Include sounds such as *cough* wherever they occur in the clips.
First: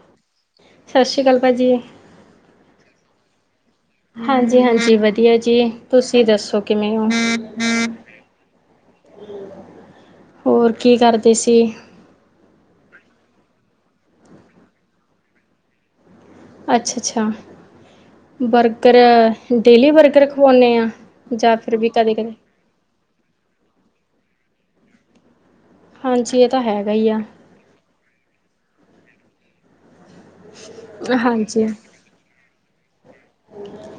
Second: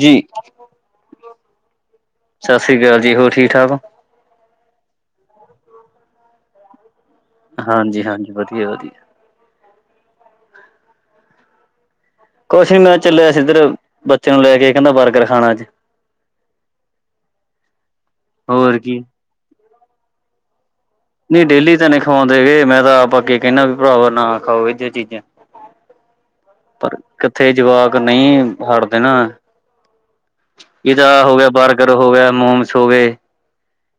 ਜੀ ਸਤਿ ਸ਼੍ਰੀ ਅਕਾਲ ਭਾਜੀ। ਸਤਿ ਸ਼੍ਰੀ ਅਕਾਲ ਜੀ, ਹੋਰ ਠੀਕ ਠਾਕ ਹੋ? ਹਾਂਜੀ ਹਾਂਜੀ ਵਧੀਆ ਜੀ ਤੁਸੀਂ ਦੱਸੋ ਕਿਵੇਂ ਹੋ? ਹਾਂਜੀ ਹਾਂਜੀ ਵਧੀਆ ਵਧੀਆ ਹੋਰ ਕੀ ਕਰਦੇ ਸੀ? ਕੁਛ ਨੀ ਮੈਂ ਚੱਲਿਆ ਸੀ ਇੱਧਰ ਬੱਚਿਆਂ ਨੂੰ ਲੈ ਕੇ ਕਹਿੰਦਾ ਬਰਗਰ ਖਾਣਾ ਅੱਜ। ਅੱਛਾ-ਅੱਛਾ, ਹੋਰ ਬਰਗਰ ਕੀ ਡੇਲੀ ਬਰਗਰ ਖਵਾਉਂਣੇ ਆ? ਨਹੀਂ ਜਾਂ ਡੇਲੀ ਫਿਰ ਤੇ ਵੀ ਨੀ ਕਦੇ-ਕਦੇ ਖਵਾਉਂਦੇ ਹੈਗੇ ਮੈਂ ਤਾਂ ਆਪ ਅੱਗੇ ਕਹਿਣਾ ਵੀ ਭਰਾਵਾ ਨਾ ਖਾਓ ਇਹੇ ਜੀ ਚੀਜ਼ਾਂ। ਹਾਂਜੀ ਇਹ ਤਾਂ ਹੈਗਾ ਹੀ ਆ। ਤੇ ਜਵਾਕ ਨਹੀਂ ਹਟਦੇ ਨਾ। ਇਹਦਾ ਹੋ ਗਿਆ ਹਾਂਜੀ ਬਰਗਰ ਹੋ ਗਿਆ, ਮੋਮਸ ਹੋ ਗਏ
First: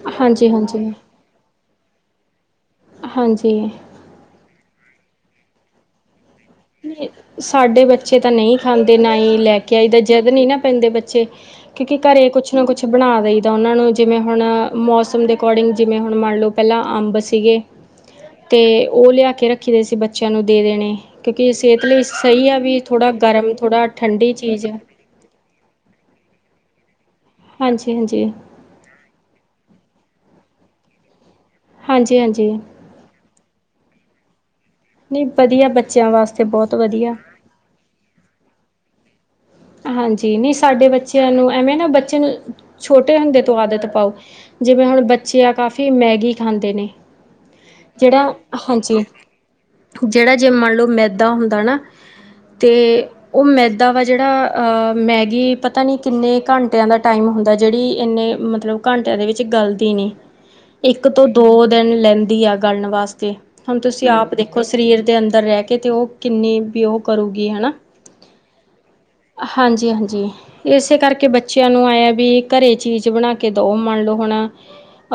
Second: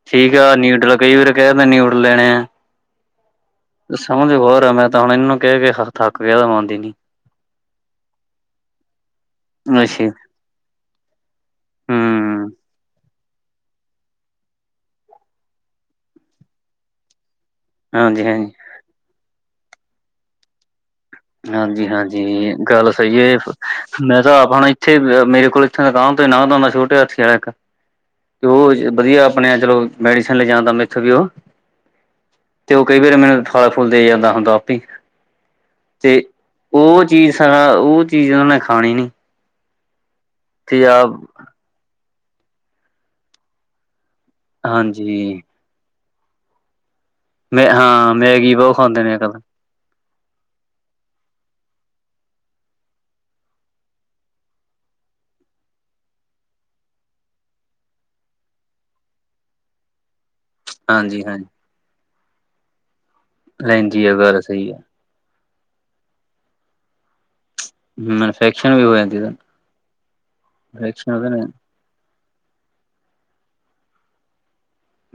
ਠੀਕ ਆ ਹਾਂਜੀ-ਹਾਂਜੀ ਹਾਂਜੀ ਨਿਊਡਲ ਕਈ ਵਾਰ ਕਹਿ ਦਿੰਦੇ ਨਿਊਡਲ ਲੈਣੇ ਆ। ਹਾਂਜੀ। ਸਮਝ *unintelligible* ਆ ਮੈਂ ਤਾਂ ਹੁਣ ਇਹਨੂੰ ਕਹਿ ਕੇ ਥੱਕ ਗਿਆ ਹੁਣ। ਸਾਡੇ ਬੱਚੇ ਤਾਂ ਨਹੀਂ ਖਾਂਦੇ ਨਾ ਹੀ ਲੈ ਕੇ ਆਈਦਾ ਅੱਛਾ ਜਿੱਦ ਨੀ ਨਾ ਪੈਂਦੇ ਬੱਚੇ। ਕਿਉਂਕਿ ਘਰੇ ਹੂੰ ਕੁਛ ਨਾ ਕੁਛ ਕੁਛ ਬਣਾ ਦਈ ਦਾ ਉਹਨਾਂ ਨੂੰ ਜਿਵੇਂ ਹੁਣ ਮੌਸਮ ਦੇ ਅਕੋਰਡਿੰਗ ਜਿਵੇਂ ਹੁਣ ਮੰਨ ਲਓ ਪਹਿਲਾਂ ਅੰਬ ਸੀਗੇ *unintelligible* ਤੇ ਉਹ ਲਿਆ ਕੇ ਰੱਖੀ ਦੇ ਅਸੀ ਬੱਚਿਆਂ ਨੂੰ ਦੇ ਦੇਣੇ। ਕਿਉਂਕਿ ਸਿਹਤ ਹਾਂਜੀ ਲਈ ਸਹੀ ਹਾਂਜੀ ਆ ਵੀ ਗੱਲ ਥੋੜਾ ਸਹੀ ਏ ਗਰਮ ਥੋੜਾ ਮੈਂ ਠੰਡੀ ਤਾਂ ਆਪ ਹੁਣ ਚੀਜ਼ ਆ ਇੱਥੇ ਮੇਰੇ ਕੋਲ ਹਾਂਜੀ ਹਾਂਜੀ *unintelligible* ਆਪਣੇ ਚਲੋ ਮੈਡੀਸਨ ਲੈਜਾਣ ਦਾ ਮੈਥੋਂ ਵੀ ਉਹ ਹਾਂਜੀ-ਹਾਂਜੀ। ਤੇ ਉਹ ਕਈ ਵਾਰੀ ਮੈਨੂੰ ਫਲ-ਫੁਲ ਦੇ ਜਾਂਦਾ ਹੁੰਦਾ ਆਪੀ। ਨਹੀਂ, ਵਧੀਆ ਬੱਚਿਆਂ ਵਾਸਤੇ ਬੋਤ ਵਧੀਆ। ਹਾਂ, ਉਹ ਚੀਜ਼ ਉਹਨਾਂ ਨੇ ਖਾਣੀ ਨੀ। ਹਾਂਜੀ, ਨਹੀਂ ਤੇ ਸਾਡੇ ਆ ਬੱਚਿਆਂ ਨੂੰ ਐਵੇਂ ਨਾ ਬੱਚੇ ਨੂੰ ਛੋਟੇ ਹੁੰਦੇ ਤੋਂ ਆਦਤ ਪਾਓ। ਜਿਵੇਂ ਹੁਣ ਹਾਂਜੀ ਬੱਚੇ ਆ ਕਾਫੀ ਮੈਗੀ ਖਾਂਦੇ ਨੇ। ਮੈਂ ਹਾਂ, ਜਿਹੜਾ ਮੈਗੀ ਬਹੁਤ ਖਾਂਦੇ ਹਾਂਜੀ ਨੇ ਐ *unintelligible* ਜਿਹੜਾ ਜੇ ਮੰਨ ਲੋ ਮੈਦਾ ਹੁੰਦਾ ਨਾ ਤੇ ਉਹ ਮੈਦਾ ਵਾ ਜੇੜਾ ਆ ਮੈਗੀ ਪਤਾ ਨਹੀਂ ਕਿੰਨੇ ਘੰਟਿਆਂ ਦਾ ਟਾਈਮ ਹੁੰਦਾ ਜਿਹੜੀ ਇੰਨੇ ਮਤਲਬ ਘੰਟਿਆਂ ਦੇ ਵਿੱਚ ਗਲਦੀ ਨੀ। ਇੱਕ ਤੋਂ ਹਾਂਜੀ-ਹਾਂਜੀ ਦੋ ਦਿਨ ਲੈਂਦੀ ਆ ਗਲਨ ਵਾਸਤੇ, ਹੁਣ ਲੈਂਦੀ ਤੁਸੀਂ ਆ ਆਪ ਗੱਲ ਦੇਖੋ ਸਹੀ ਆ ਸਰੀਰ ਦੇ ਅੰਦਰ ਰਹਿ ਕੇ ਤੇ ਉਹ ਕਿੰਨੀ ਵੀ ਉਹ ਕਰੂਗੀ ਹਨਾ *unintelligible* ਫੈਕਸ਼ਨ ਵੀ ਹੋ ਜਾਂਦੀ ਨਾ। ਹਾਂਜੀ-ਹਾਂਜੀ, ਏਸੇ ਕਰਕੇ ਨਾਲ ਬੱਚਿਆਂ ਨੂੰ ਏ ਵੀ ਕਰੇ ਚੀਜ਼ ਬਣਾ ਕੇ ਦੋ, ਮੰਨ ਲੋ ਹੁਣ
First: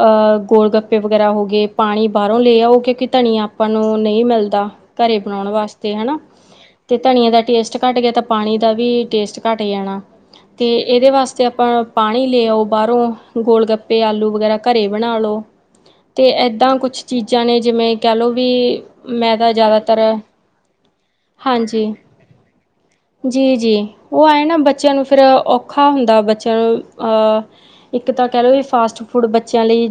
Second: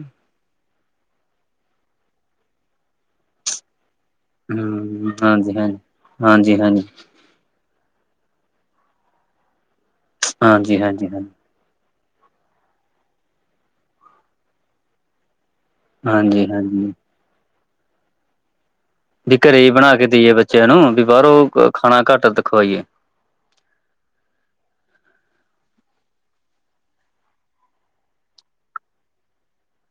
ਅ ਗੋਲ-ਗੱਪ ਪੇ ਵਗੈਰਾ ਹੋ ਗਏ ਪਾਣੀ ਬਾਹਰੋਂ ਲੈ ਆਓ, ਕਿਉਂਕਿ ਧਨੀਆ ਆਪਾਂ ਨੂੰ ਨਹੀਂ ਮਿਲਦਾ ਹੂੰ ਕਰੇ ਬਣਾਉਣ ਹਾਂਜੀ-ਹਾਂਜੀ ਵਾਸਤੇ ਹਨਾ, ਹਾਂਜੀ-ਹਾਂਜੀ, ਤੇ ਧਨੀਆ ਦਾ ਟੇਸਟ ਘਟ ਗਿਆ ਤਾਂ ਪਾਣੀ ਦਾ ਵੀ ਟੇਸਟ ਘੱਟ ਜਾਣਾ ਹਾਂਜੀ-ਹਾਂਜੀ, ਇਹਦੇ ਵਾਸਤੇ ਅ ਪਾਨੀ ਲੇ ਆਓ ਬਾਹਰੋਂ ਗੋਲ- ਗੱਪੇ, ਆਲੂ ਵਗੈਰਾ ਘਰੇ ਬਨਾ ਲੋ। ਤੇ ਏਦਾਂ ਹਾਂਜੀ-ਹਾਂਜੀ। ਕੁਛ ਚੀਜਾ ਨੇ ਜਿਵੇਂ ਕੈ ਲੋ ਵੀ ਮੈਂ ਵੀ ਤਾਂ ਘਰੇ ਹੀ ਬਨਾ ਜ਼ਿਆਦਾਤਰ ਕੇ ਦੇਈਏ ਬੱਚੇਆਂ ਨੂੰ ਵੀ ਬਾਹਰੋਂ ਹਾਂਜੀ ਖਾਨਾ ਘੱਟ ਖਵਾਈਏ। ਜੀ ਜੀ, ਉਹ ਆਂਏ ਨਾ ਬੱਚੇਆਂ ਨੂੰ ਫੇਰ ਔਖਾ ਹੁੰਦਾ ਬੱਚੇਆਂ ਨੂੰ ਅਹ ਇੱਕ ਤਾਂ ਕਹ ਲੋ ਵੀ ਫਾਸਟ-ਫੂਡ ਬੱਚੇਆਂ ਲਈ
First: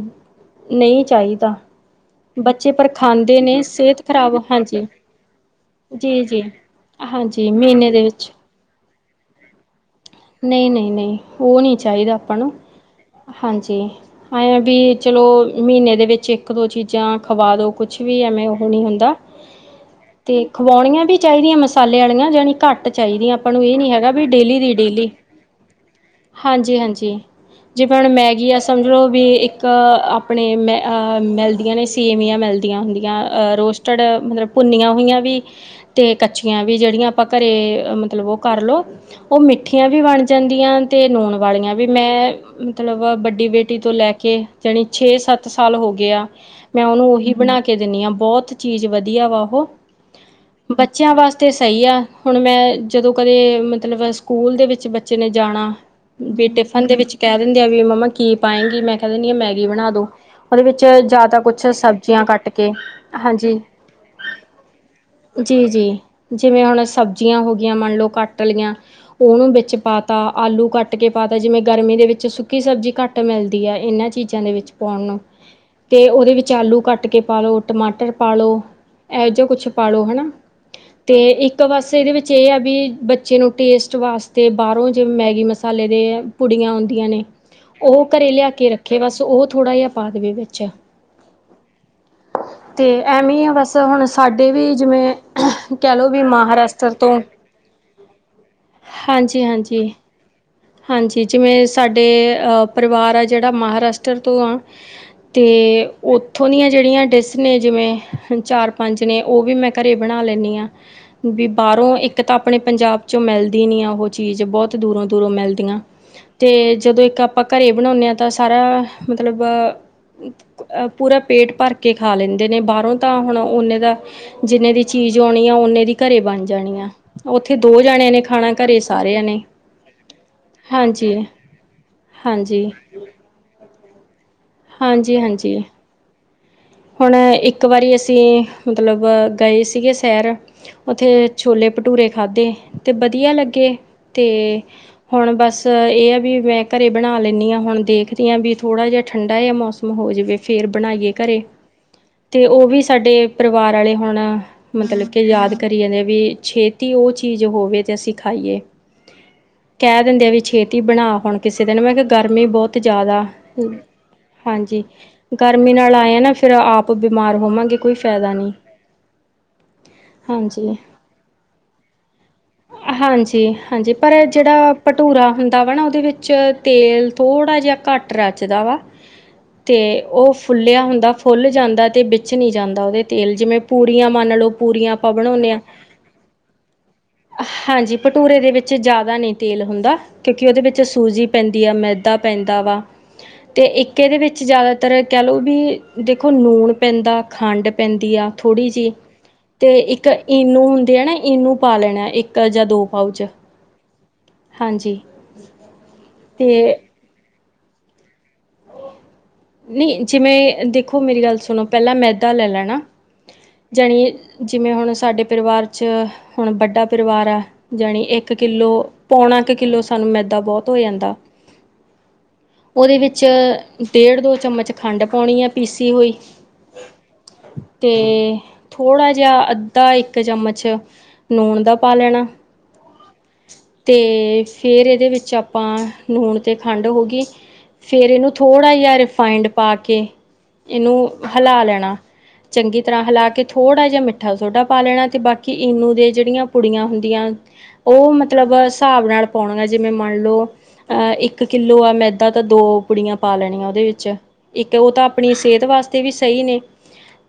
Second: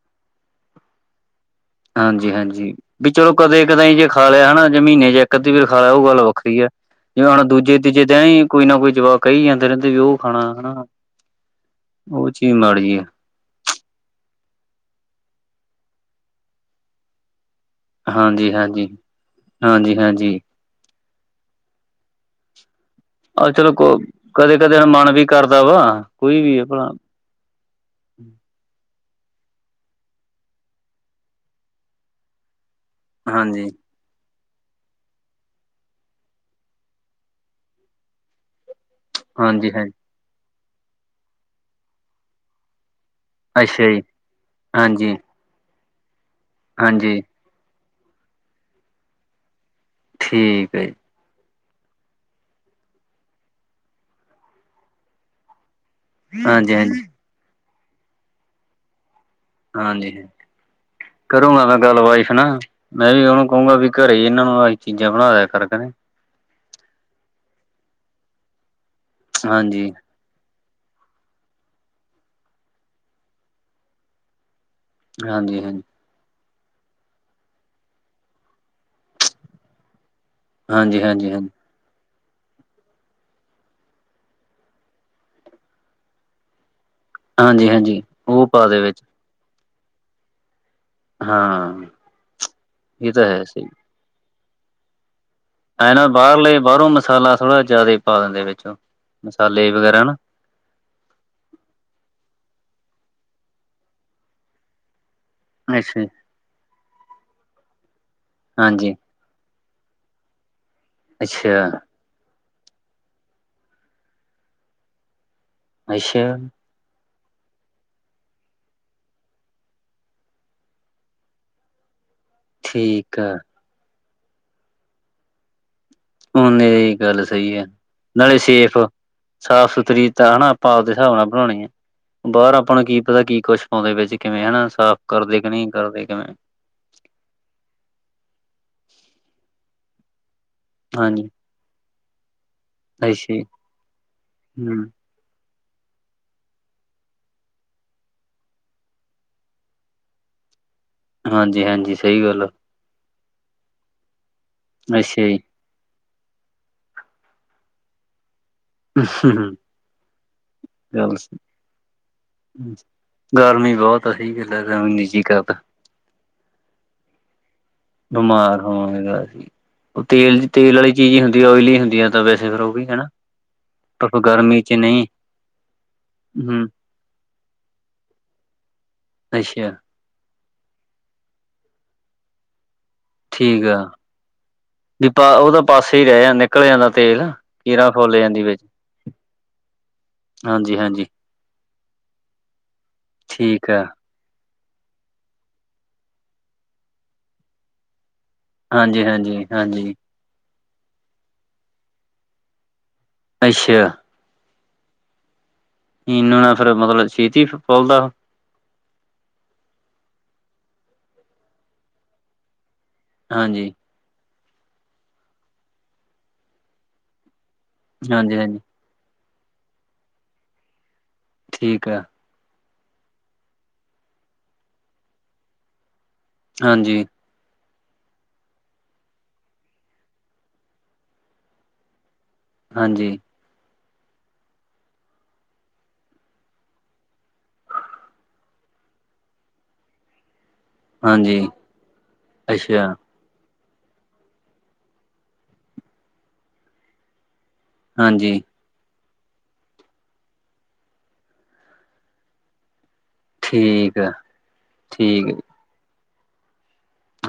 ਨਈ ਚਾਈਦਾ। ਹਾਂਜੀ ਹਾਂਜੀ, ਵੀ ਚਲੋ ਕਦੇ ਕਦਾਈ ਜੇ ਖਾ ਖਰਾਬ ਲਿਆ ਹੈਨਾ ਜੇ ਹਾਂਜੀ ਮਹੀਨੇ ਚੇ ਇੱਕ-ਅੱਧੀ ਵਾਰ ਖਾ ਲਿਆ ੳਹ ਜੀ ਗੱਲ ਜੀ ਵੱਖਰੀ ਏ। ਜਿਵੇਂ ਹੁਨ ਹਾਂਜੀ ਮਹੀਨੇ ਦੇ ਦੂਜੇ-ਤੀਜੇ ਦਿਨ ਵਿੱਚ ਹੀ ਕੋਈ ਨਾ ਕੋਈ ਜਵਾਕ ਕਹੀ ਜਾਂਦੇ ਰਹੰਦੇ ਵੀ ੳਹ ਖਾਨਾ ਨਹੀਂ ਹੈਨਾ, ਨਹੀਂ ਨਹੀਂ ਉਹ ਨਹੀਂ ਚਾਹੀਦਾ ੳਹ ਆਪਾਂ ਚੀਜ ਨੂੰ ਮਾੜੀ ਆ। ਹਾਂਜੀ ਆਂਏ ਆ ਵੀ ਚਲੋ ਮਹੀਨੇ ਦੇ ਵਿੱਚ ਇੱਕ-ਦੋ ਚੀਜਾਂ ਖਵਾ ਦੋ ਕੁਛ ਵੀ ਐਵੇਂ ਹਾਂਜੀ ੳਹ ਨਹੀ ਹਾਂਜੀ ਹੁੰਦਾ ਹਾਂਜੀ ਹਾਂਜੀ ਤੇ ਖਵਾਉਣੀਆਂ ਵੀ ਚਾਈਦੀਆਂ ਮਸਾਲੇ ਆਲੀਆਂ ਜਣੀ ਘੱਟ ਚਾਈਦੀਆਂ ਆਹ ਆਪਾਂ ਨੂੰ ਚਲੋ ਏ ਨੀ ਕੋ ਹੈਗਾ ਵੀ ਕਦੇ ਡੇਲੀ ਦੀ ਕਦੇ ਹੁਣ ਡੇਲੀ, ਮਨ ਵੀ ਕਰਦਾ ਵਾ ਕੋਈ ਵੀ ਆ ਭਲਾ ਹਾਂਜੀ-ਹਾਂਜੀ। ਜਿਵੇਂ ਹੁਨ ਮੈਗੀ ਆ ਸਮਝ ਲੋ ਵੀ ਇੱਕ ਅਪਨੇ ਮੈ ਆ ਮਿਲਦੀਆਂ ਨੇ ਸ ਸੇਵੀਆਂ ਮਿਲਦੀਆਂ ਹੁੰਦੀਆਂ ਅ ਹਾਂਜੀ ਰੋਸਟ ਮਤਲਬ ਭੁੰਨੀਆਂ ਹੋਇਆ ਵੀ ਤੇ ਕੱਚੀਆਂ ਵੀ, ਜੇੜੀਆਂ ਆਪਾਂ ਘਰੇ ਮਤਲਬ ਉਹ ਕਰ ਲੋ, ੳਹ ਹਾਂਜੀ ਮਿੱਠੀਆਂ ਹਾਂਜੀ ਵੀ ਬਨ ਜਾਂਦੀਆਂ ਤੇ ਨੂਣ ਵਾਲੀਆਂ ਵੀ ਮੈਂ ਮਤਲਬ ਡੀ ਬੇਟੀ ਅੱਛਾ ਤੋਂ ਜੀ ਲੈ ਕੇ ਯਾਨਿ ਹਾਂਜੀ ਛੇ, ਸੱਤ ਸਾਲ ਹੋ ਗੇ ਆ, ਮੈਂ ੳਨੂੰ ਹਾਂਜੀ ੳਹੀ ਬਨਾ ਕੇ ਦੇ ਦੇਨੀ ਆ ਬੋਹਤ ਚੀਜ ਵਧੀਆ ਵਾ ਉਹ ਠੀਕ ਹੈ ਜੀ ਬੱਚੇਆਂ ਵਾਸਤੇ ਸਹੀ ਆ ਹੁਨ ਮੈਂ ਜਦੋਂ ਕਦੇ ਮਤਲਬ ਸਕੂਲ ਦੇ ਵਿੱਚ ਬੱਚੇ ਨੇ ਜਾਨਾ ਵੀ ਹਾਂਜੀ ਟਿਫਨ ਦੇ ਹਾਂਜੀ ਵਿੱਚ ਕੈ ਦਿੰਦੇ ਆ ਵੀ ਮੰਮਾ ਕੀ ਪਾਏਗੀ ਮੈਂ ਕੈ ਦੇਨੀ ਆਂ ਮੈਗੀ ਬਣਾ ਦੋ ਹਾਂਜੀ ਉਹਦੇ ਵਿੱਚ ਜ਼ਿਆਦਾ ਕਰੂੰਗਾ ਕੁਛ ਮੈਂ ਗੱਲ ਸਬਜ਼ੀਆਂ ਵਾਈਫ ਨਾ ਕੱਟ ਕੇ ਮੈਂ ਵੀ, ੳਨੂੰ ਹਾਂਜੀ ਕਹੂੰਗਾ ਵੀ ਘਰੇ ਹੀ ਏਨਾਂ ਨੂੰ ਚੀਜਾਂ ਬਨਾ ਲੇ ਜੀ ਕਰ ਘਰੇ ਜੀ ਜਿਵੇਂ ਹੁਨ ਸਬਜੀਆਂ ਹੋ ਗਈਆਂ ਮੰਨ ਲੋ ਕੱਟ ਲੀਆਂ, ੳਨੂੰ ਵਿੱਚ ਹਾਂਜੀ ਪਾ ਤਾਂ ਆਲੂ ਕੱਟ ਕੇ ਪਾ ਤਾ, ਜਿਵੇਂ ਗਰਮੀ ਦੇ ਵਿੱਚ ਸੁੱਕੀ ਸਬਜ਼ੀ ਘੱਟ ਮਿਲਦੀ ਐ ਏਨਾਂ ਚੀਜਾਂ ਦੇ ਵਿੱਚ ਹੁਨ ਹਾਂਜੀ ਹਾਂਜੀ ਤੇ ੳਦੇ ਵਿੱਚ ਆਲੂ ਕੱਟ ਕੇ ਪਾ ਲੋ, ਟਮਾਟਰ ਪਾ ਲੋ, ਏਹੋ ਜੇਹਾ ਕੁਛ ਪਾ ਲੋ ਹੈਨਾ ਹਾਂਜੀ ਹਾਂਜੀ ਤੇ ਹਾਂਜੀ ਇੱਕ ਬਸ ਏਦੇ ਵਿੱਚ ਏਹ ਆ ਵੀ ਬੱਚੇ ਨੂੰ ਟੇਸਟ ਵਾਸਤੇ ਬਾਹਰੋਂ ਜਿਵੇਂ ਮੈਗੀ ਮਸਾਲੇ ਦੇ ਪੁੜੀਆਂ ਆਂਦੀਆਂ ਨੇ ਹਾਂਜੀ ਹਾਂਜੀ ੳਹ ਘਰੇ ਉਹ ਲਿਆ ਪਾ ਕੇ ਦੇ ਰੱਖੇ ਵਿੱਚ ਬਸ ੳਹ ਥੋੜਾ ਜੇਹਾ ਪਾ ਦੇਵੇ ਵਿੱਚ ਹਾਂ ਤੇ ਇਹ ਤਾਂ ਹੈ ਐਂਵੀ ਆ ਸਹੀ ਬਸ ਹੁਨ ਸਾਡੇ ਵੀ ਜਿਵੇਂ ਐ ਕਹਿ ਨਾ ਲਓ ਵੀ ਬਾਹਰਲੇ ਬਾਹਰੋਂ ਮਹਾਰਾਸ਼ਟਰ ਤੋਂ ਮਸਾਲਾ ਥੋੜਾ ਜਾਦਾ ਈ ਪਾ ਦਿੰਦੇ ਵਿੱਚ ੳ, ਹਾਂਜੀ ਮਸਾਲੇ ਹਾਂਜੀ ਵਗੈਰਾ ਨਾ ਹਾਂਜੀ ਜਿਵੇਂ ਸਾਡੇ ਪਰਿਵਾਰ ਆ ਜੇੜਾ ਮਹਾਰਾਸ਼ਟਰ ਤੋਂ ਆ ਤੇ ਅੱਛਾ ੳਥੋਂ ਦੀਆਂ ਜੇਹੜੀਆਂ ਡੈਿਸ ਨੇ ਜਿਵੇਂ ਹਾਂਜੀ ਚਾਰ-ਪੰਜ ਨੇ, ੳਹ ਵੀ ਮੈਂ ਘਰੇ ਬਨਾ ਲੈਨੀ ਆ ਵੀ ਅੱਛਾ ਬਾਹਰੋਂ ਇੱਕ ਤਾਂ ਅਪਨੇ ਪੰਜਾਬ ਚੋ ਮਿਲਦੀ ਨੀ ਆ ੳਹ ਚੀਜ਼ ਬੋਹਤ ਦੂਰੋਂ-ਦੂਰੋਂ ਮਿਲਦੀ ਆ, ਅੱਛਾ ਤੇ ਜਦੋਂ ਇੱਕ ਆਪਾਂ ਘਰੇ ਬਨੋਨੇ ਆ ਤਾਂ ਸਾਰਾ ਮਤਲਬ ਪੂਰਾ ਪੇਟ ਭਰ ਕੇ ਖਾ ਲੈਂਦੇ ਨੇ ਬਾਹਰੋਂ ਤਾਂ ਠੀਕ ਆ ਹੁਨ ਓਨੇ ਦਾ ਜਿੰਨੇ ਦੀ ਚੀਜ ਆਨੀ ਆ ਓਨੇ ਦੀ ਘਰੇ ਬਨ ਹੁਣ ਜਾਨੀ ਆ। ਇਹ ਗੱਲ ਸਹੀ ੳਥੇ ਦੋ ਜਾਨੇਆਂ ਨੇ ਖਾਨਾ ਘਰੇ ਸਾਰੇਆਂ ਨੇ ਸਾਫ- ਸੁਥਰੀ ਤਾਂ ਨਾ ਆਪਾਂ ਆਪਦੇ ਹਾਂਜੀ ਹਿਸਾਬ ਨਾਲ ਬਨਾਨੀ ਏ। ਬਾਹਰ ਹਾਂਜੀ ਆਪਾਂ ਨੂੰ ਕੀ ਪਤਾ ਕੀ ਕੁਛ ਪਾਂਦੇ ਵਿੱਚ ਕਿਵੇਂ ਹੈਨਾ। ਸਾਫ ਕਰਦੇ ਕਿ ਨਈ ਕਰਦੇ ਕਿਵੇਂ ਹੁਨ ਇੱਕ ਵਾਰੀ ਅਸੀਂ ਮਤਲਬ ਗਏ ਸੀਗੇ ਸੈਰ ੳਥੇ ਹਾਂਜੀ ਛੋਲੇ ਭਟੂਰੇ ਖਾਧੇ ਤੇ ਅੱਛਾ ਬਧੀਆ ਜੀ ਲੱਗੇ ਤੇ ਹੂੰ ਹੁਨ ਬਸ ਏ ਆ ਵੀ ਮੈਂ ਘਰੇ ਬਨਾ ਲੈਂਨੀ ਆ ਹੁਨ ਦੇਖਦੀ ਆ ਵੀ ਥੋੜਾ ਜਿਆ ਠੰਡਾ ਏ ਮੌਸਮ ਹੋ ਜਾਵੇ, ਫੇਰ ਬਣਾਈਏ ਘਰ ਹਾਂਜੀ-ਹਾਂਜੀ, ਸਹੀ ਗੱਲ ਅਤੇ ਆ। ਉਹ ਵੀ ਸਾਡੇ ਪਰਿਵਾਰ ਵਾਲੇ ਹੁਣ ਮਤਲਬ ਕੇ ਅੱਛਾ ਜੀ ਯਾਦ ਕਰੀ ਜਾਂਦੇ ਆ, ਵੀ ਛੇਤੀ ਉਹ ਚੀਜ਼ ਹੋਵੇ ਤੇ ਅਸੀਂ ਖਾਈਏ। *unintelligible* ਕਹਿ ਦਿੰਦੇ ਆ, ਵੀ ਛੇਤੀ ਗੱਲ ਬਣਾ ਹੁਣ ਕਿਸੇ ਦਿਨ ਮੈਂ ਕਿਹਾ ਗਰਮੀ ਬਹੁਤ ਜ਼ਿਆਦਾ ਗਰਮੀ ਬਹੁਤ ਆ ਸਹੀ ਗੱਲ ਆ ਹਾਂਜੀ, ਐਵੇਂ ਨੀ ਜੀ ਕਰਦਾ ਗਰਮੀ ਨਾਲ ਆਏ ਆ ਨਾ, ਫੇਰ ਆਪ ਬਿਮਾਰ ਹੋਵਾਂਗੇ‌। *unintelligible* ਉਹ ਤੇਲ-ਤੇਲ ਹਾਂਜੀ। ਵਾਲੀ ਚੀਜ਼ ਹੀ ਹੁੰਦੀ, ਓਈਲੀ ਹੁੰਦੀ ਆ ਤਾਂ ਵੈਸੇ ਉਹ ਵੀ ਕ ਹਾਂਜੀ-ਹਾਂਜੀ। ਪਰ ਜਿਹੜਾ ਭਟੂਰਾ ਹੁੰਦਾ ਵਾ ਨਾ, ਉਹਦੇ ਵਿੱਚ ਹੂੰ ਤੇਲ ਥੋੜ੍ਹਾ ਜਿਹਾ ਘੱਟ ਰਚਦਾ ਵਾ, ' ਅੱਛਾ ਤੇ ਉਹ ਫੁੱਲਿਆ ਹੁੰਦਾ ਫੁੱਲ ਜਾਂਦਾ, ਤੇ ਵਿੱਚ ਨਹੀਂ ਜਾਂਦਾ ਉਹਦੇ ਤੇਲ ਜਿਵੇਂ ਠੀਕ ਆ ਪੂਰੀਆਂ ਮੰਨ ਲਓ ਪੂਰੀਆਂ ਵੀ ਆਪਾਂ ਪਾ ਬਣਾਉਂਦੇ ਆ। ਉਹਦਾ ਪਾਸੇ ਹੀ ਰਹਿ ਜਾਂ ਨਿਕਲ ਜਾਂਦਾ ਤੇਲ ਕੀਰਾਂ ਹਾਂਜੀ, ਫੁੱਲ ਭਟੂਰੇ ਜਾਂਦੀ ਦੇ ਵਿੱਚ ਜ਼ਿਆਦਾ ਨਹੀਂ ਤੇਲ ਹੁੰਦਾ, ਕਿਉਂਕਿ ਉਹਦੇ ਹਾਂਜੀ ਵਿੱਚ ਹਾਂਜੀ ਸੂਜੀ ਪੈਂਦੀ ਆ। ਮੈ ਦਾ ਪੈਂਦਾ ਵਾ, ਤੇ ਠੀਕ ਆ ਇੱਕ ਇਹਦੇ ਵਿੱਚ ਜ਼ਿਆਦਾ ਤਰ ਕਹਿ ਲਓ ਵੀ, ਦੇਖੋ ਲੂਣ ਪੈਂਦਾ ਖੰਡ ਪੈਂਦੀ ਆ। ਥੋੜ੍ਹੀ ਜਿਹੀ ਹਾਂਜੀ ਹਾਂਜੀ ਤੇ ਹਾਂਜੀ ਇੱਕ ਈਨੂੰ ਹੁੰਦੀ ਆ ਨਾ, ਈਨੂੰ ਪਾ ਲੈਣਾ ਇੱਕ ਜਾਂ ਦੋ ਪਾਊਚ ਅੱਛਾ। ਹਾਂਜੀ। ਈਨੂੰ ਨਾ ਫੇਰ ਤੇ ਮਤਲਬ, ਛੇਤੀ ਫੁਲਦਾ। ਨਹੀਂ ਜਿਵੇਂ ਦੇਖੋ, ਮੇਰੀ ਗੱਲ ਸੁਣੋ ਪਹਿਲਾਂ ਮੈਦਾ ਲੈ ਲੈਣਾ। ਹਾਂਜੀ। ਜਾਣੀ ਜਿਵੇਂ ਹੁਣ ਸਾਡੇ ਪਰਿਵਾਰ ਚ ਹੁਣ ਵੱਡਾ ਪਰਿਵਾਰ ਹੈ। ਜਾਣੀ ਇੱਕ ਹਾਂਜੀ ਹਾਂਜੀ ਕਿੱਲੋ ਪੌਣਾ ਕੁ ਕਿੱਲੋ ਸਾਨੂੰ ਮੈਦਾ ਬਹੁਤ ਹੋ ਜਾਂਦਾ। ਠੀਕ ਆ। ਉਹਦੇ ਵਿੱਚ ਡੇਢ ਦੋ ਚਮਚ ਖੰਡ ਪਾਉਣੀ ਹੈ। ਪੀਸੀ ਹੋਈ। ਹਾਂਜੀ। ਤੇ ਥੋੜ੍ਹਾ ਜਿਹਾ ਅੱਧਾ ਇੱਕ ਚਮਚ ਨੂਣ ਦਾ ਪਾ ਲੈਣਾ। ਹਾਂਜੀ। ਅਤੇ ਫਿਰ ਇਹਦੇ ਵਿੱਚ ਆਪਾਂ ਲੂਣ ਅਤੇ ਖੰਡ ਹੋ ਗਈ। ਫਿਰ ਇਹਨੂੰ ਥੋੜ੍ਹਾ ਜਿਹਾ ਰਿਫਾਇੰਡ ਪਾ ਕੇ ਇਹਨੂੰ ਹਾਂਜੀ ਹਿਲਾ ਲੈਣਾ, ਚੰਗੀ ਅੱਛਾ ਤਰ੍ਹਾਂ ਹਿਲਾ ਕੇ ਥੋੜ੍ਹਾ ਜਿਹਾ ਮਿੱਠਾ ਸੋਡਾ ਪਾ ਲੈਣਾ, ਤੇ ਬਾਕੀ ਈਨੂੰ ਦੇ ਜਿਹੜੀਆਂ ਪੁੜੀਆਂ ਹੁੰਦੀਆਂ ਉਹ ਹਾਂਜੀ ਮਤਲਬ ਹਿਸਾਬ ਨਾਲ ਪਾਉਣੀਆ, ਜਿਵੇਂ ਮੰਨ ਲਓ ਅਹ ਇੱਕ ਕਿੱਲੋ ਆ ਮੈਂਦਾਂ ਤਾਂ ਦੋ ਪੁੜੀਆਂ ਪਾ ਲੈਣੀਆਂ, ਉਹਦੇ ਠੀਕ ਵਿੱਚ ਆ ਇੱਕ ਉਹ ਤਾਂ ਠੀਕ ਆਪਣੀ ਆ, ਸਿਹਤ ਵਾਸਤੇ ਵੀ ਸਹੀ ਨੇ।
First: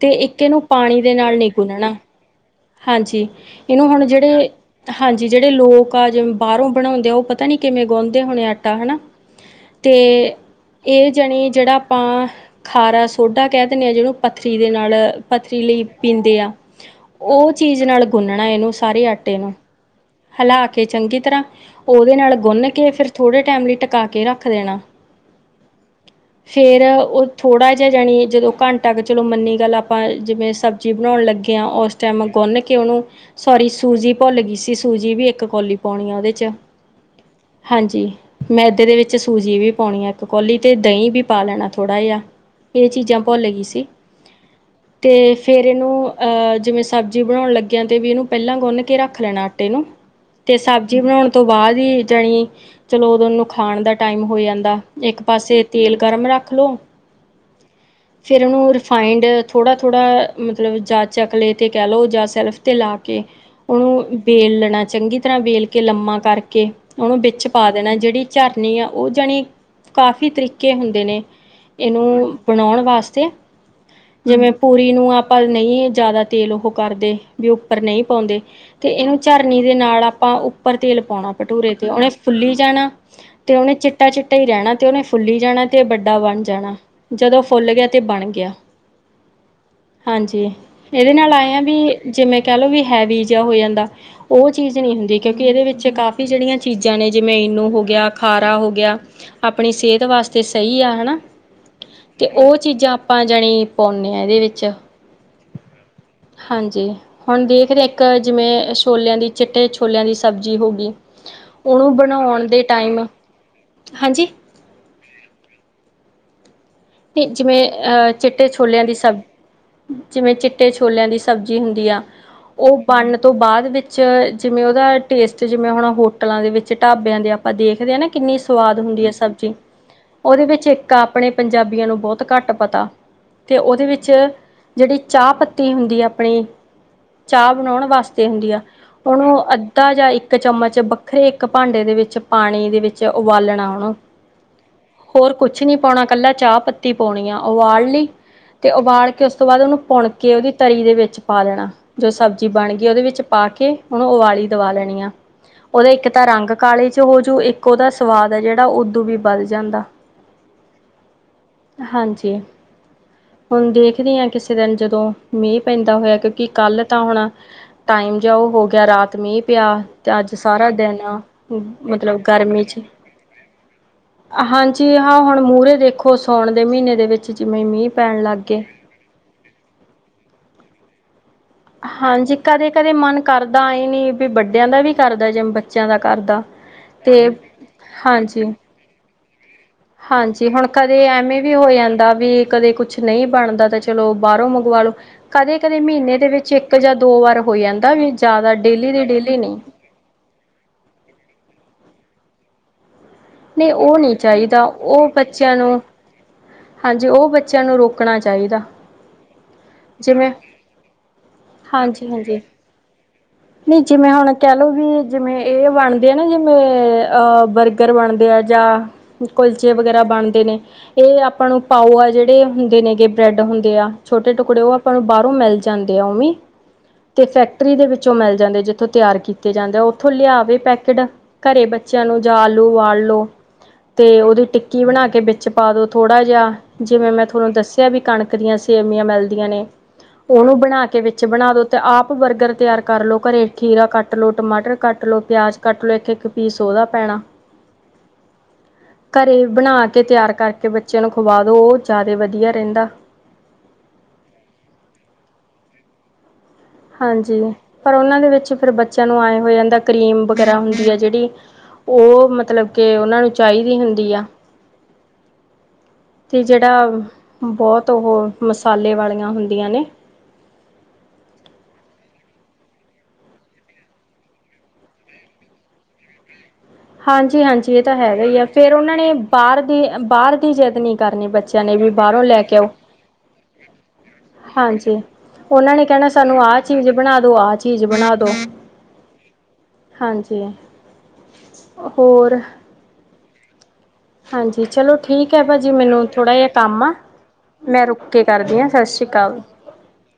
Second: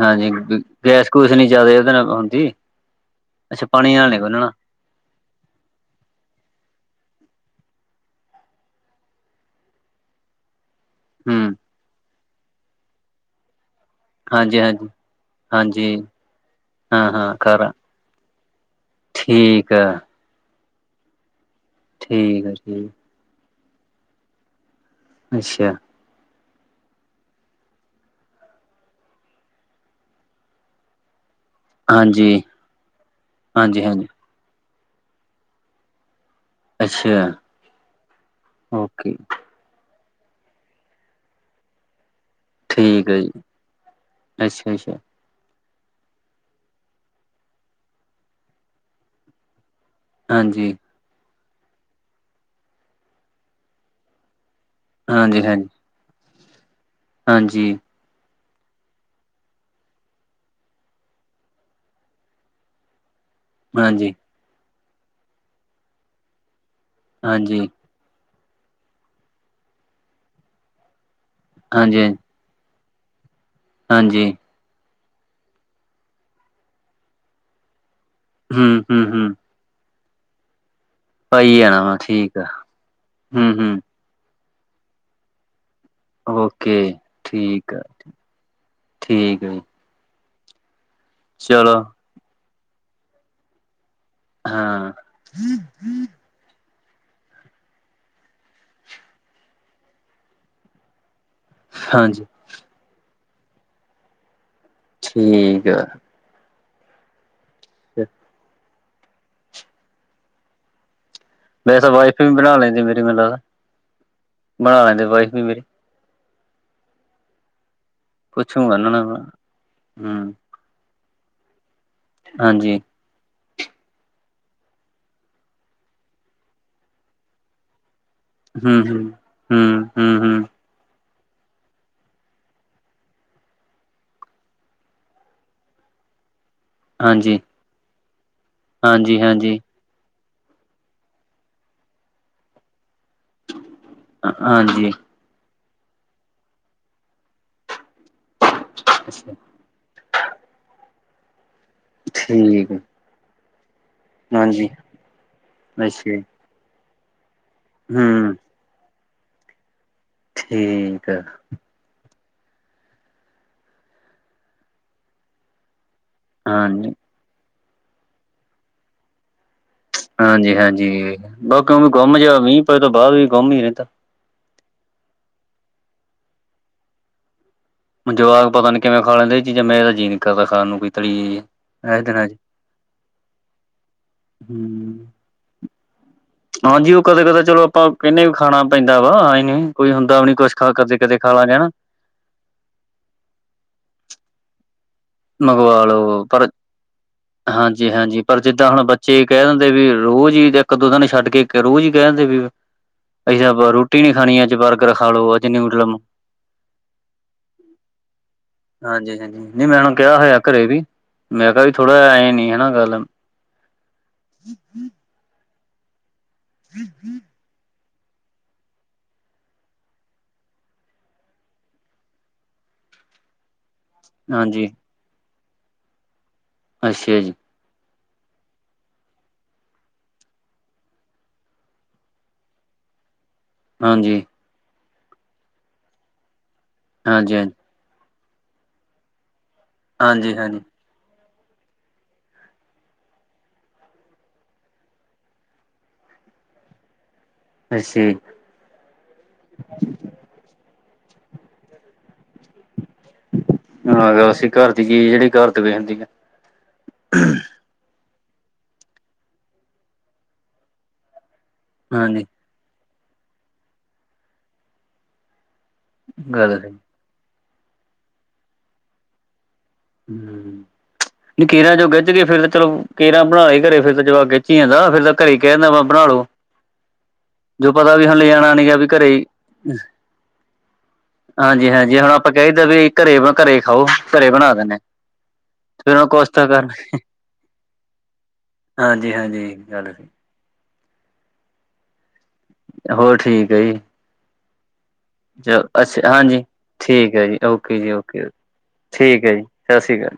ਤੇ ਹਾਂਜੀ ਇੱਕ ਏਨੂੰ ਪਾਣੀ ਗੈਸ ਦੇ ਗੂਸ ਨਾਲ ਨੀ ਨਹੀ ਜ਼ਿਆਦਾ ਉਹਦੇ ਗੁਨਣਾ। ਨਾਲ ਹੁੰਦੀ ਹਾਂਜੀ, ਅੱਛਾ ਇਹਨੂੰ ਪਾਣੀ ਹੁਣ ਨਾਲ ਨੀ ਜਿਹੜੇ ਗੁੰਨਣਾ ਹਾਂਜੀ ਜੀ ਜਿਹੜੇ ਲੋਕ ਬਾਹਰੋਂ ਬਣਾਉਂਦੇ ਆ, ਉਹ ਪਤਾ ਨੀ ਕਿਵੇਂ ਗੁਣ ਦੇ ਹੋਣੇ ਆਟਾ ਹਨਾ। ਤੇ ਇਹ ਹੂੰ ਜਾਣੀ ਜਿਹੜਾ ਆਪਾਂ ਖਾਰਾ ਸੋਡਾ ਕਹਿ ਦਿੰਦੇ ਹਾਂ, ਜਿਹਨੂੰ ਪੱਥਰੀ ਹਾਂਜੀ, ਦੇ ਹਾਂਜੀ, ਨਾਲ ਪੱਥਰੀ ਲਈ ਹਾਂਜੀ ਪੀਂਦੇ ਆ, ਹਾਂ, ਹਾਂ ਉਹ ਖਾਰਾ ਚੀਜ਼ ਨਾਲ ਗੁੰਨਣਾ ਇਹਨੂੰ। ਸਾਰੇ ਆਟੇ ਨੂੰ ਠੀਕ ਆ ਹਿਲਾ ਕੇ ਚੰਗੀ ਤਰ੍ਹਾਂ ਉਹਦੇ ਨਾਲ ਠੀਕ ਆ ਗੁੰਨ ਜੀ ਕੇ ਫਿਰ ਥੋੜੇ ਟਾਈਮ ਲਈ ਟਕਾ ਕੇ ਰੱਖ ਦੇਣਾ। ਅੱਛਾ। ਫੇਰ ਓ ਥੋੜ੍ਹਾ ਜਿਆ ਜਾਣੀ ਜਦੋਂ ਘੰਟਾ ਕੁ ਚਲੋ ਮੰਨੀ ਗੱਲ ਆਪਾਂ ਜਿਵੇਂ ਸਬਜ਼ੀ ਬਣਉਣ ਲੱਗੀ ਗਿਆ ਉਸ ਟਾਈਮ ਹਾਂਜੀ, ਗੁੰਨ ਕੇ ਓਨੂੰ, ਸੋਰੀ ਹਾਂਜੀ, ਹਾਂਜੀ ਸੂਜੀ ਭੁੱਲ ਗਈ ਸੀ। ਤੇ ਸੂਜੀ ਵੀ ਏਕ ਕੌਲੀ ਪਾਉਣੀ ਆ ਓਦੇ ਚ। ਅੱਛਾ ਹਾਂਜੀ, ਮੈਦੇ ਦੇ ਓਕੇ ਵਿੱਚ ਸੂਜੀ ਵੀ ਪਾਉਣੀ ਆ ਏਕ ਕੋਲੀ, ਤੇ ਦਹੀਂ ਵੀ ਪਾ ਲੈਣਾ ਥੋੜ੍ਹਾ ਜਿਆ। ਏ ਠੀਕ ਆ ਚੀਜ਼ਾਂ ਜੀ ਭੁੱਲ ਗਈ ਸੀ, ਅੱਛਾ, ਅੱਛਾ ਤੇ ਫੇਰ ਏਨੂੰ ਅ ਜਿਵੇਂ ਸਬਜ਼ੀ ਬਣਾਉਣ ਲੱਗਿਆ ਤੇ ਵੀ ਇਨੂੰ ਪੈਲਾਂ ਗੁੰਨ ਕੇ ਰੱਖ ਲੈਣਾ ਆਟੇ ਨੂੰ। ਤੇ ਹਾਂਜੀ, ਸਬਜ਼ੀ ਬਣਾਉਣ ਤੋਂ ਬਾਅਦ ਈ ਜਣੀ, ਚਲੋ ਓਦੋਂ ਓਨੂੰ ਖਾਣ ਦਾ ਟਾਈਮ ਹੋ ਜਾਂਦਾ। ਏਕ ਹਾਂਜੀ, ਪਾਸੇ ਹਾਂਜੀ, ਤੇਲ ਗਰਮ ਰੱਖ ਲੋੋ ਹਾਂਜੀ। ਫੇਰ ਉਨੂੰ ਰਿਫਾਈੰਡ ਥੋੜ੍ਹਾ- ਥੋੜ੍ਹਾ ਮਤਲਬ ਜਾਂ ਚਕਲੇ ਤੇ ਕੈ ਲਉ ਜਾਂ ਸੈਲਫ ਤੇ ਲਾ ਕੇ ਹਾਂਜੀ। ਵੇਲਣਾ ਚੰਗੀ ਤਰ੍ਹਾਂ ਵੇਲ ਕੇ ਲੰਮਾ ਕਰਕੇ, ਓਨੂੰ ਵਿੱਚ ਪਾ ਹਾਂਜੀ, ਦੇਣਾ ਜੇੜੀ ਝਰਨੀ ਆ ਓ ਜਣੀ ਕਾਫੀ ਤਰੀਕੇ ਹੁੰਦੇ ਨੇ ਏਨੂੰ ਹਾਂਜੀ, ਬਣਾਉਣ ਵਾਸਤੇ, ਹਾਂਜੀ ਜਿਵੇਂ ਪੂਰੀ ਨੂੰ ਆਪਾਂ ਨਈ ਜਾਦਾ ਤੇਲ ਓਹੋ ਕਰਦੇ ਵੀ ਉੱਪਰ ਨਈ ਪਾਉਂਦੇ। ਹੂੰ, ਤੇ ਹੂੰ, ਏਨੂੰ ਹੂੰ ਝਰਨੀ ਦੇ ਨਾਲ ਆਪਾਂ ਉੱਪਰ ਤੇਲ ਪਾਉਣਾ ਪਾਈ ਭਟੂਰੇ ਜਾਣਾ ਤੇ, ਵਾ ਉਨੇ ਠੀਕ ਆ ਫੁੱਲੀ ਜਾਣਾ ਹੂੰ, ਤੇ ਉਨੇ ਹੂੰ ਚਿੱਟਾ- ਚਿੱਟਾ ਈ ਰੈਣਾ ਤੇ ਉਨੇ ਫੁੱਲੀ ਜਾਣਾ ਤੇ ਭ ਟੁਰਾ ਬਣ ਜਾਣਾ, ਓਕੇ ਜਦੋਂ ਠੀਕ ਫੁੱਲ ਆ ਗਿਆ ਤੇ ਬਣ ਗਿਆ। ਠੀਕ ਆ ਜੀ ਹਾਂਜੀ, ਏਦੇ ਨਾਲ ਆ ਐ ਚਲੋ ਵੀ ਜਿਵੇਂ ਕੈ ਲੋ ਵੀ ਹੈਵੀ ਜਿਆ ਹੋ ਜਾਂਦਾ। ਓ ਚੀਜ਼ ਹਾਂ ਨੀ ਹੁੰਦੀ ਕਿਉਂਕਿ ਇਦੇ ਵਿੱਚ ਕਾਫੀ ਜੇੜ੍ਹੀਆਂ ਚੀਜ਼ਾਂ ਨੇ ਜਿਵੇਂ ਇਨੂੰ ਹੋ ਗਿਆ, ਖਾਰਾ ਹੋ ਗਿਆ ਆਪਣੀ ਸਿਹਤ ਵਾਸਤੇ ਸਈ ਆ, ਹਣਾ। ਹਾਂਜੀ ਤੇ ਓ ਚੀਜ਼ਾਂ ਆਪਾਂ ਜਣੀ ਪਾਉਂਨੇ ਆ ਐਦੇ ਵਿੱਚ। ਠੀਕ ਐ। ਹਾਂਜੀ, ਹੁਨ ਦੇਖਰੇ ਏਕ ਜਿਵੇਂ ਛੋਲਿਆਂ ਦੀ, ਚਿੱਟੇ ਛੋਲਿਆਂ ਦੀ ਸਬਜ਼ੀ ਹੋ ਗੀ। ਵੈਸੇ ਓਨੂੰ ਵਾਈਫ ਵੀ ਬਣਾਉਣ ਬਣਾ ਦੇ ਲੈਂਦੀ ਮੇਰੀ ਟਾਈਮ, ਮੈਨੂੰ ਲੱਗਦਾ ਹਾਂਜੀ। ਬਣਾ ਲੈਂਦੇ ਵਾਈਫ ਵੀ ਮੇਰੀ। ਤੇ ਜਿਵੇਂ ਅ ਚਿੱਟੇ ਪੁੱਛੂਗਾ ਛੋਲਿਆਂ ਦੀ ਉਹਨਾਂ ਨੂੰ ਸਬ, ਹੂੰ ਜਿਵੇਂ ਚਿੱਟੇ ਚਿੱਟੇ ਛੋਲਿਆਂ ਦੀ ਸਬਜ਼ੀ ਹੁੰਦੀ ਆ, ਓ ਹਾਂਜੀ ਬੰਣ ਨ ਤੋਂ ਬਾਅਦ ਵਿੱਚ ਜਿਵੇਂ ਉਦਾ ਟੇਸਟ ਜਿਵੇਂ ਹੁਣ ਹੋਟਲਾਂ ਦੇ ਵਿੱਚ, ਢਾਬਿਆਂ ਦੇ ਆਪਾਂ ਦੇਖਦੇ ਆ ਨਾ ਕਿੰਨੀ ਹੂੰ ਸੁਆਦ ਹੂੰ ਹੁੰਦੀ ਏ ਸਬਜ਼ੀ। ਹੂੰ ਹੂੰ ਓਦੇ ਹੂੰ ਵਿੱਚ ਇੱਕ ਆਪਣੇ ਪੰਜਾਬੀ ਬਿਆਂ ਨੂੰ ਬਹੁਤ ਘੱਟ ਪਤਾ, ਤੇ ਓਦੇ ਵਿੱਚ ਜੇੜੀ ਚਾਅ ਪੱਤੀ ਹੁੰਦੀ ਅਪਣੀ ਹਾਂਜੀ ਚਾਅ ਬਣਉਣ ਵਾਸਤੇ ਹੁੰਦੀ ਐ। ਹਾਂਜੀ ਓਨੂੰ ਅ ਹਾਂਜੀ ਅੱਧਾ ਜਾਂ ਇੱਕ ਚਮਚ ਵੱਖਰੇ ਇੱਕ ਭਾਂਡੇ ਦੇ ਵਿੱਚ, ਪਾਣੀ ਦੇ ਵਿੱਚ ਚ ਉਬਾਲਣਾ ਆ, ਹਾਂਜੀ ਹੋਰ ਕੁਛ ਨੀ ਪੌਣਾ ਕੱਲਾ ਚਾਅ ਪੱ ਪੱਤੀ ਪਾਉਣੀ ਆ, ਉਬਾਲ ਲਈ ਤੇ ਉਬਾਲ ਕੇ ਉਸ ਤੋਂ ਬਾਅਦ ਓਨੂੰ ਪੁਣ ਕੇ ਉਦੀ ਤਰੀ ਦੇ ਵਿੱਚ ਪਾ ਲੈਣਾ। ਜੋ ਸਬਜ਼ੀ ਠੀਕ ਬਣ ਗਈ ਓਦੇ ਵਿੱਚ ਪਾ ਕੇ ਉਨੂੰ ਉਵਾਲੀ ਹਾਂਜੀ ਦਵਾ ਲੈਣੀ ਆ। ਉਦਾ ਇੱਕ ਅੱਛਾ ਤਾਂ ਰੰਗ ਕਾਲੇ ਚ ਹੋਜੂ, ਇੱਕ ਉਦਾ ਸੁਆਦ ਹੂੰ ਆ ਜੇ ਜੇੜਾ ਉਦੂ ਵੀ ਵਧ ਜਾਂਦਾ। ਠੀਕ ਐ। ਹਾਂਜੀ। ਹੁਨ ਦੇਖਦੀ ਆ ਕਿਸੇ ਦਿਨ ਜਦੋਂ ਮੀਂ ਪੈਂਦਾ ਹੋਇਆ ਕਿ ਕਿ ਹਾਂਜੀ ਕੱਲ ਤਾਂ ਹੁਣ ਟਾਈਮ ਜਿਆ ਓ ਹੋ ਗਿਆ ਰਾਤ ਮੀਂ ਪਿਆ। ਤੇ ਅੱਜ ਹਾਂਜੀ ਸਾਰਾ ਦਿਨ, ਹਾਂਜੀ ਬਾਕੀ ਉਵੇਂ ਗੁੰਮ ਮਤਲਬ ਜਿਹਾ ਮੀਂਹ ਗਰਮੀ ਚ ਪਏ ਤੋਂ ਬਾਅਦ ਵੀ ਗੁੰਮ ਹੀ ਰਹਿੰਦਾ ਹਾਂਜੀ, ਹਾਂ ਹੁਣ ਮੂਹਰੇ ਦੇਖੋ, ਸਾਉਣ ਦੇ ਮਹੀਨੇ, ਦੇ ਵਿੱਚ ਜਿਵੇਂ ਮੀਂਹ। ਪੈਣ ਲੱਗ ਜਵਾਕ ਗਏ। ਪਤਾ ਨੀ ਕਿਵੇਂ ਖਾ ਲੈਂਦੇ, ਇਹ ਚੀਜ਼ਾਂ ਮੈਰਾ ਤਾਂ ਜੀਅ ਨੀ ਕਰਦਾ ਖਾਣ ਨੂੰ, ਕੋਈ ਤਲੀ ਚੀਜ਼। ਇਹ ਦਿਨਾਂ ਚ ਹਾਂਜੀ, ਕਦੇ-ਕਦੇ ਮਨ ਕਰਦਾ ਏ ਨੀ ਵੱਡਿਆਂ ਦਾ ਵੀ ਹੂੰ ਕਰਦਾ ਜ ਬੱਚਿਆਂ ਦਾ ਕਰਦਾ। ਹਾਂਜੀ ਓ ਤੇ ਕਦੇ-ਕਦੇ ਚਲੋ ਆਪਾਂ ਕਹਿੰਦੇ ਵੀ ਹਾਂਜੀ। ਖਾਣਾ ਪੈਂਦਾ ਆਏ ਨੀ। ਕੋਈ ਹੁੰਦਾ ਵੀ ਨੀ ਹਾਂਜੀ ਕੁਛ ਹੁਣ ਖਾ ਕਦੇ ਖਾ ਐਵੇਂ ਲਾਂਗੇ ਵੀ ਹਨਾ ਹੋ ਜਾਂਦਾ ਵੀ ਕਦੇ ਕੁਛ। ਨਈਂ ਬਣਦਾ ਤੇ ਚਲੋ ਬਾਰੋ ਮੰਗਵਾ ਲੋ। ਕਦੇ-ਕਦੇ ਮੰਗਵਾ ਮਹੀਨੇ ਲੋ ਦੇ ਪਰ, ਵਿੱਚ ਇੱਕ ਜਾਂ ਦੋ ਵਾਰ ਹੋ ਜਾਂਦਾ ਵੀ ਹਾਂਜੀ-ਹਾਂਜੀ ਪਰ ਜ਼ਿਆਦਾ ਜਿੱਦਾਂ ਹੁਣ ਡੇਲੀ ਦੀ ਬੱਚੇ ਡੇਲੀ ਕਹਿ ਨਹੀਂ। ਦਿੰਦੇ ਵੀ ਰੋਜ਼ ਈ ਦੇਖ। ਇੱਕ-ਦੋਂ ਦਿਨ ਛੱਡ ਕੇ ਇੱਕ ਰੋਜ਼ ਈ ਕੈਂਦੇ ਫਿਰ। ਅਸੀਂ ਤਾਂ ਨਹੀਂ ਉਹ ਰੋਟੀ ਨੀ ਨਹੀਂ ਖਣੀ ਅੱਜ ਚਾਹੀਦਾ ਬਰਗਰ ਉਹ ਖਾ ਲਓ ਅੱਜ ਬੱਚਿਆਂ ਨੂੰ ਨੂਡਲਜ਼ ਹਾਂਜੀ, ਓਹ ਬੱਚਿਆਂ ਨੂੰ ਰੋਕਣਾ ਚਾਈਦਾ। ਹਾਂਜੀ-ਹਾਂਜੀ, ਨਈ ਮੈਂ ਓਨ੍ਹਾ ਨੂੰ ਕਿਹਾ ਹੋਇਆ ਘਰੇ ਵੀ, ਮੇਰਾ ਵੀ ਥੋੜ੍ਹਾ ਏ ਨੀ ਇਹ ਗੱਲ। ਨਈ ਜਿਵੇਂ ਹੁਣ ਕਹਿ ਲੋੋ ਵੀ ਜਿਵੇਂ ਇਹ ਬਣਦੇ ਆ ਨਾ ਜਿਵੇਂ ਅ ਬਰਗ ਰ ਬਣਦੇ ਆ ਜਾਂ, ਕੁਲਚੇ ਵਗੈਰਾ ਬਣਦੇ ਨੇ ਇਹ ਆ ਆਪਾਂ ਨੂੰ ਪਾਓ ਆ ਜਿਹੜੇ ਹੁੰਦੇ ਨੇਗੇ ਬ੍ਰੈੱਡ ਹੁੰਦੇ ਆ ਛੋਟੇ ਟੁਕੜੇ ਹਾਂਜੀ ਓਹ ਆਪ। ਪਾਂ ਨੂੰ ਬਾਹਰੋਂ ਮਿਲ ਜਾਂਦੇ ਆ ਓ ਮੀ, ਅੱਛਾ ਤੇ ਜੀ ਫੈਕ ਟਰੀ ਦੇ ਵਿੱਚੋਂ ਮਿਲ ਜਾਂਦੇ ਜਿੱਥੋਂ ਤਿਆਰ ਕੀਤੇ ਜਾਂਦੇ ਉਥੋਂ ਲਿਆਵੇ ਪੈਕਟ। ਘਰੇ ਬੱਚਿਆਂ ਨੂੰ ਜਾ, ਆਲੂ ਉਬਾਲ ਲਓ। ਤੇ ਹਾਂਜੀ ਓਹਦੀ ਟਿੱਕੀ ਬਣਾ ਕੇ ਵਿੱਚ ਪਾ ਦੋ ਥੋੜਾ ਜਿਹਾ, ਜਿਵੇਂ ਮੈਂ ਹਾਂਜੀ ਹਾਂਜੀ ਤੁਹਾਨੂੰ ਦੱਸ ਇਥੇ ਵੀ ਕਣਕ ਦੀਆਂ ਸੇਵੀਆਂ ਮਿਲਦੀਆਂ ਨੇ ਹਾਂਜੀ ਓਨੂੰ ਹਾਂਜੀ ਬਣਾ ਕੇ ਵਿੱਚ ਬਣਾ ਦਉ ਅਤੇ ਆਪ ਬਰਗਰ ਤਿਆਰ ਕਰ ਲਓ ਘਰੇ, ਖੀਰਾ ਕੱਟ ਲਓ, ਟਮਾਟਰ ਕੱਟ ਲਓ, ਪਿਆਜ਼ ਕੱਟ ਲਓ ਇੱਕ-ਇੱਕ ਪੀਸ ਓਦਾ ਪੈਣਾ। ਅੱਛਾ ਜੀ ਘਰੇ ਬਣਾ ਕੇ ਤਿਆਰ ਕਰਕੇ, ਬੱਚਿ ਆਂ ਨੂੰ ਖਵਾ ਦਿਉ ਜ਼ਿਆਦਾ ਵਦੀਆ ਰਹਿੰਦਾ। ਆ ਰੋਸੀਂ ਘਰ ਦੀ ਚੀਜ਼ ਜਿਹੜੀ ਘਰ *unintelligible* ਏ। ਹਾਂਜੀ, ਪਰ ਓਨਾਂ ਦੇ ਵਿੱਚ ਫਿਰ ਬੱਚਿਆਂ ਨੂੰ ਆਏ ਹੋਏ ਜਾਂਦਾ ਕਰੀਮ ਵਗੈਰਾ ਹੁੰਦੀ ਏ ਜਿਹੜੀ ਹਾਂਜੀ ਓ ਮਤਲਬ ਕੇ ਓਨਾਂ ਨੂੰ ਚਾਈਦੀ ਹੁੰਦੀ ਆ। ਤੇ ਗੱਲ ਸਹੀ। ਜਿਹੜਾ, ਬੌਤ ਓਹ ਮਸਾਲੇ ਵਾਲੀਆਂ ਹੁੰਦੀਆਂ ਨੇ। ਹੁੰ, ਹੁੰ। ਖੀਰਾਂ ਜੋ ਗਿੱਝ ਕੇ ਫਿਰ ਚਲੋ ਕੇੇਰਾ ਬਣਾ ਏ ਘਰੇ ਫਿਰ ਜਵਾਕ ਗੱਚਿਆਂ ਦਾ ਫਿਰ ਤਾਂ ਘਰੇ ਕਹਿਣਾ ਵਾ ਬਣਾ ਲਓ। ਹਾਂਜੀ-ਹਾਂਜੀ ਇਹ ਤਾਂ ਹੈਗਾ ਈ ਆ, ਲਿਜਾਣਾ ਨੀ ਫਿਰ ਗਾ ਵੀ ਓਨ੍ਹਾ ਘਰੇ ਨੇ ਹੀ ਬਾਰ ਦੀ ਬਾਰ ਦੀ ਜਿਦ ਨੀ। ਹਾਂਜੀ-ਹਾਂਜੀ ਹੁਣ ਆਪਾਂ ਕਈ ਦਾ ਵੀ ਘਰੇ-ਘਰੇ ਖਾਓ ਘਰੇ ਬਣਾ ਦੇਂਦੇ ਨੇ। ਓਨਾਂ ਨੇ ਕਹਿਣਾ ਸਾਨੂੰ ਆਹ ਚੀਜ਼ ਬਣਾ ਦਓ ਆਹ ਚੀਜ਼ ਬਣਾ ਦਓ। ਹਾਂਜੀ-ਹਾਂਜੀ ਗੱਲ ਸਹੀ ਹਾਂਜੀ। ਹੋਰ। ਹੋਰ ਠੀਕ ਏ ਜੀ। ਹਾਂਜੀ ਚਲੋ ਠੀਕ ਹੈ ਭਾਅ ਚਲ ਜੀ ਮੈਨੂੰ ਅੱਛਾ ਥੋੜ੍ਹਾ ਹਾਂਜੀ, ਜਿਹਾ ਕੰਮ ਆ ਠੀਕ ਏ ਜੀ ਓਕੇ ਮੈਂ ਜੀ ਰੁਕ ਕੇ ਓਕੇ, ਕਰਦੀ ਹਾਂ ਸਤਿ ਸ਼੍ਰੀ ਠੀਕ ਏ ਅਕਾਲ ਜੀ। ਸਾਸਿ ਕਾਲ।